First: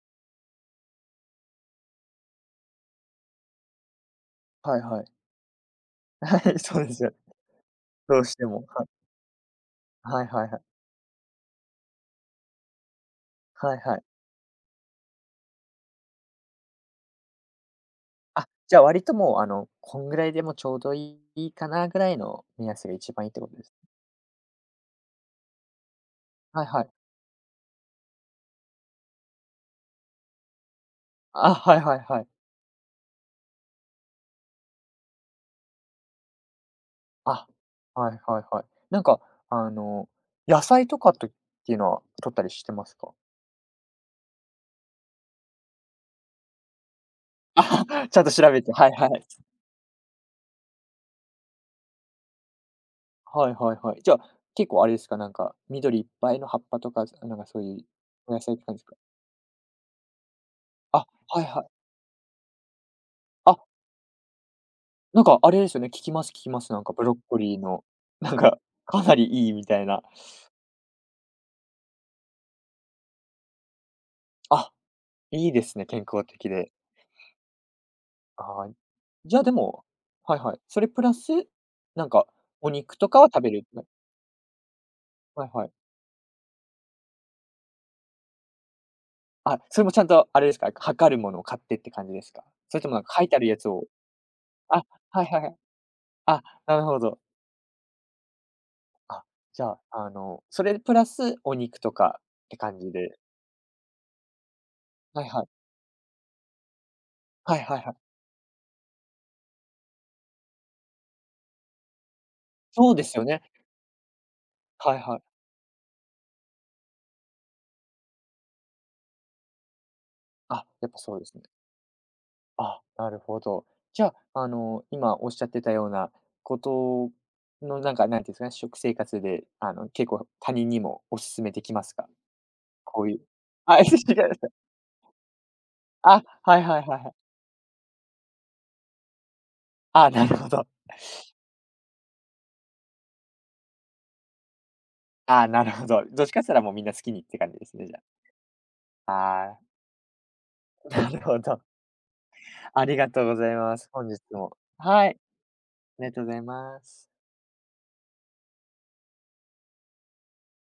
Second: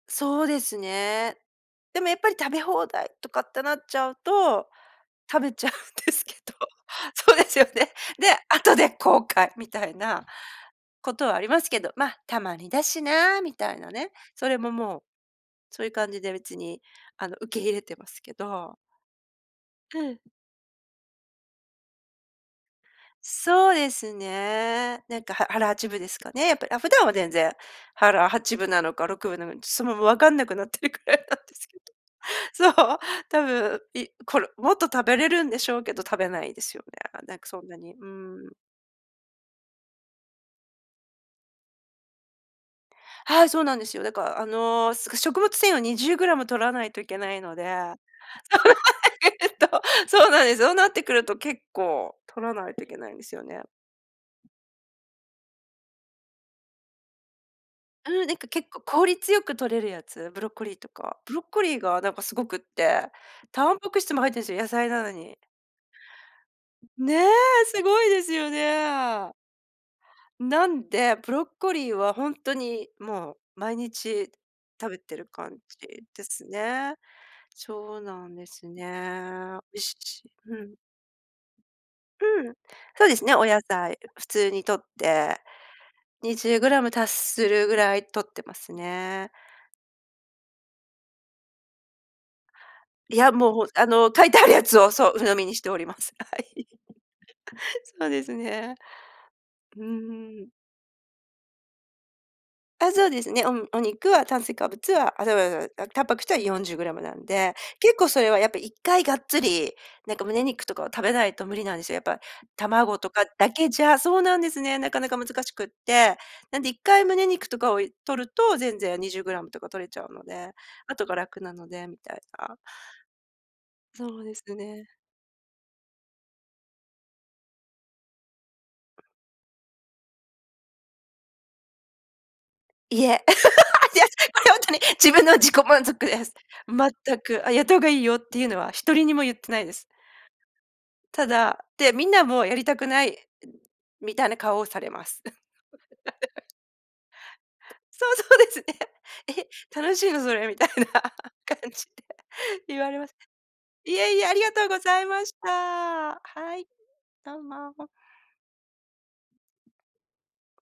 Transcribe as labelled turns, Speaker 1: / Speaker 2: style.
Speaker 1: そうですね。でもやっぱり食べ放題とかってなっちゃうと、
Speaker 2: はいはい。
Speaker 1: 食べちゃうんですけ
Speaker 2: は
Speaker 1: ど。
Speaker 2: い、そうですよ。
Speaker 1: そうですよね。
Speaker 2: どうし
Speaker 1: で、
Speaker 2: ても、
Speaker 1: 後
Speaker 2: はい。
Speaker 1: で後悔みたい
Speaker 2: は
Speaker 1: な、
Speaker 2: いはいはい。
Speaker 1: ことはありますけど、まあ「たまにだしな」みた
Speaker 2: は
Speaker 1: い
Speaker 2: い
Speaker 1: な
Speaker 2: はい。
Speaker 1: ね。それももう、そういう感じで別にあの、受け入れてますけ
Speaker 2: あ、じ
Speaker 1: ど。
Speaker 2: ゃあ割ともう、あの、こ
Speaker 1: う
Speaker 2: んぐ
Speaker 1: ん。
Speaker 2: らいでもちょうどいいかなぐらいの目安が一番いいってことです。
Speaker 1: そうですね。なんか腹腹八分ですかね、やっ
Speaker 2: は
Speaker 1: ぱ
Speaker 2: い
Speaker 1: り、あ、
Speaker 2: は
Speaker 1: 普
Speaker 2: い。
Speaker 1: 段は全然、腹八分なのか六分なのか、ちょともう分かんなくなってるくらいなんで
Speaker 2: あ、
Speaker 1: す
Speaker 2: は
Speaker 1: け
Speaker 2: い
Speaker 1: ど。
Speaker 2: はいはい。
Speaker 1: そう、多分、いこれもっと食べれるんでしょうけど、食べないですよね。なんか
Speaker 2: あ、
Speaker 1: そんなに、う
Speaker 2: はいはい
Speaker 1: ーん。
Speaker 2: はい。なんか、あの、野菜とかっていうのは摂ったりしてますか？
Speaker 1: はい、そうなんですよ。だから、あの、食物繊維を20g摂らないといけないので。
Speaker 2: あ、
Speaker 1: ダ
Speaker 2: ちゃんと調べて、はいはい。
Speaker 1: イエット、そうなんです。そうなってくると結構とらないといけないんですよ
Speaker 2: はい
Speaker 1: ね。
Speaker 2: はいはい。じゃ、結構あれですか、なんか、緑いっぱいの葉っぱとか、なんかそういう、
Speaker 1: うん、な
Speaker 2: お
Speaker 1: ん
Speaker 2: 野
Speaker 1: か
Speaker 2: 菜って
Speaker 1: 結
Speaker 2: 感じ
Speaker 1: 構
Speaker 2: すか？
Speaker 1: 効率よく取れるやつ、ブロッコリーと
Speaker 2: あ、
Speaker 1: か。ブロ
Speaker 2: は
Speaker 1: ッ
Speaker 2: い
Speaker 1: コ
Speaker 2: はい。
Speaker 1: リーがなんかすごくって、
Speaker 2: あ
Speaker 1: タンパク質も入ってるんですよ、野菜なの
Speaker 2: なん
Speaker 1: に。
Speaker 2: かあれですよね、聞きます聞きます。なんかブロ
Speaker 1: ね
Speaker 2: ッコリー
Speaker 1: え、す
Speaker 2: の、
Speaker 1: ごいで
Speaker 2: な
Speaker 1: す
Speaker 2: ん
Speaker 1: よ
Speaker 2: か、かな
Speaker 1: ね。
Speaker 2: りいいみたいな。
Speaker 1: なんで、ブロッコリーはほんとにもう毎日
Speaker 2: あ、
Speaker 1: 食べてる
Speaker 2: いい
Speaker 1: 感
Speaker 2: ですね、健
Speaker 1: じで
Speaker 2: 康
Speaker 1: す
Speaker 2: 的で。
Speaker 1: ね。そうなんで
Speaker 2: あ
Speaker 1: す
Speaker 2: あ。
Speaker 1: ね。
Speaker 2: じゃ、で
Speaker 1: 美味
Speaker 2: も
Speaker 1: しいし。
Speaker 2: はいは
Speaker 1: う
Speaker 2: い、
Speaker 1: ん。
Speaker 2: それプラス、なんか
Speaker 1: うん。
Speaker 2: お肉
Speaker 1: そう
Speaker 2: と
Speaker 1: で
Speaker 2: か
Speaker 1: す
Speaker 2: は
Speaker 1: ね、
Speaker 2: 食
Speaker 1: お
Speaker 2: べ
Speaker 1: 野
Speaker 2: るか
Speaker 1: 菜、普通に摂って、
Speaker 2: はいはい。
Speaker 1: 20g達するぐらい摂ってますね。
Speaker 2: あ、それもちゃんとあれですか？測るものを買ってって感じですか？それとも
Speaker 1: い
Speaker 2: 書い
Speaker 1: や、
Speaker 2: てある
Speaker 1: もう
Speaker 2: や
Speaker 1: ほ
Speaker 2: つ
Speaker 1: あ
Speaker 2: を
Speaker 1: の、書いてあるやつ
Speaker 2: あ、
Speaker 1: を、そう、
Speaker 2: は
Speaker 1: 鵜
Speaker 2: い
Speaker 1: 呑
Speaker 2: はい
Speaker 1: み
Speaker 2: は
Speaker 1: に
Speaker 2: い。
Speaker 1: しております。は
Speaker 2: あ、
Speaker 1: い。
Speaker 2: なるほど。
Speaker 1: そうですね。
Speaker 2: あ、じゃあ、
Speaker 1: う
Speaker 2: あ
Speaker 1: ー
Speaker 2: の、
Speaker 1: ん。
Speaker 2: それプラスお肉とかって感
Speaker 1: あ、
Speaker 2: じ
Speaker 1: そう
Speaker 2: で。
Speaker 1: ですね、うん、おお肉は炭水化物は、あ、
Speaker 2: はい
Speaker 1: ちま
Speaker 2: はい。
Speaker 1: ちまちまちまタンパク質は40gなんで、
Speaker 2: はいはいは
Speaker 1: 結
Speaker 2: い。
Speaker 1: 構それはやっぱ1回がっつり、なんか胸肉とかを食べないと無理なんですよ、やっぱ
Speaker 2: そう
Speaker 1: 卵
Speaker 2: で
Speaker 1: と
Speaker 2: すよ
Speaker 1: か
Speaker 2: ね。
Speaker 1: だけじゃ、そうなんですね、な
Speaker 2: は
Speaker 1: か
Speaker 2: い
Speaker 1: なか
Speaker 2: はい。
Speaker 1: 難しくって。なんで1回胸肉とかを摂ると、全然20gとか摂れちゃうので、
Speaker 2: あ、やっ
Speaker 1: あ
Speaker 2: ぱ
Speaker 1: とが
Speaker 2: そうです
Speaker 1: 楽
Speaker 2: ね。
Speaker 1: なので、みたいな。
Speaker 2: あ、なるほど。じゃ、
Speaker 1: そうです
Speaker 2: あの、
Speaker 1: ね。
Speaker 2: 今おっしゃってたようなことのなんか、なんていうんですかね、食生活で、あの、結構他人にもおすすめできますか？こ
Speaker 1: いえ、い
Speaker 2: うい
Speaker 1: や、
Speaker 2: う
Speaker 1: こ
Speaker 2: あ
Speaker 1: れ ほんとに自分の自己満足
Speaker 2: あ、
Speaker 1: です。
Speaker 2: はいはいはいはい。
Speaker 1: 全く。「あ、やった方がいいよ」っていうのは1人にも言ってないです。
Speaker 2: ああ、なるほど。
Speaker 1: ただ、で、みんなもやりたくないみたいな顔をされます。
Speaker 2: ああ、なるほど。どっちかっ て言ったら、もうみんな好きにって感じですね、じゃあ。
Speaker 1: そう、そうですね。
Speaker 2: ああ。
Speaker 1: 「え、楽しいのそれ？」みたいな
Speaker 2: なるほど。
Speaker 1: 感じで言
Speaker 2: あ
Speaker 1: わ
Speaker 2: り
Speaker 1: れま
Speaker 2: が
Speaker 1: す。
Speaker 2: とうございます、
Speaker 1: い
Speaker 2: 本
Speaker 1: え
Speaker 2: 日
Speaker 1: いえ、ありが
Speaker 2: も。
Speaker 1: とうござ
Speaker 2: は
Speaker 1: い
Speaker 2: い。
Speaker 1: まし
Speaker 2: あ
Speaker 1: た。
Speaker 2: りがとうござい
Speaker 1: はい。
Speaker 2: ます。
Speaker 1: どうも。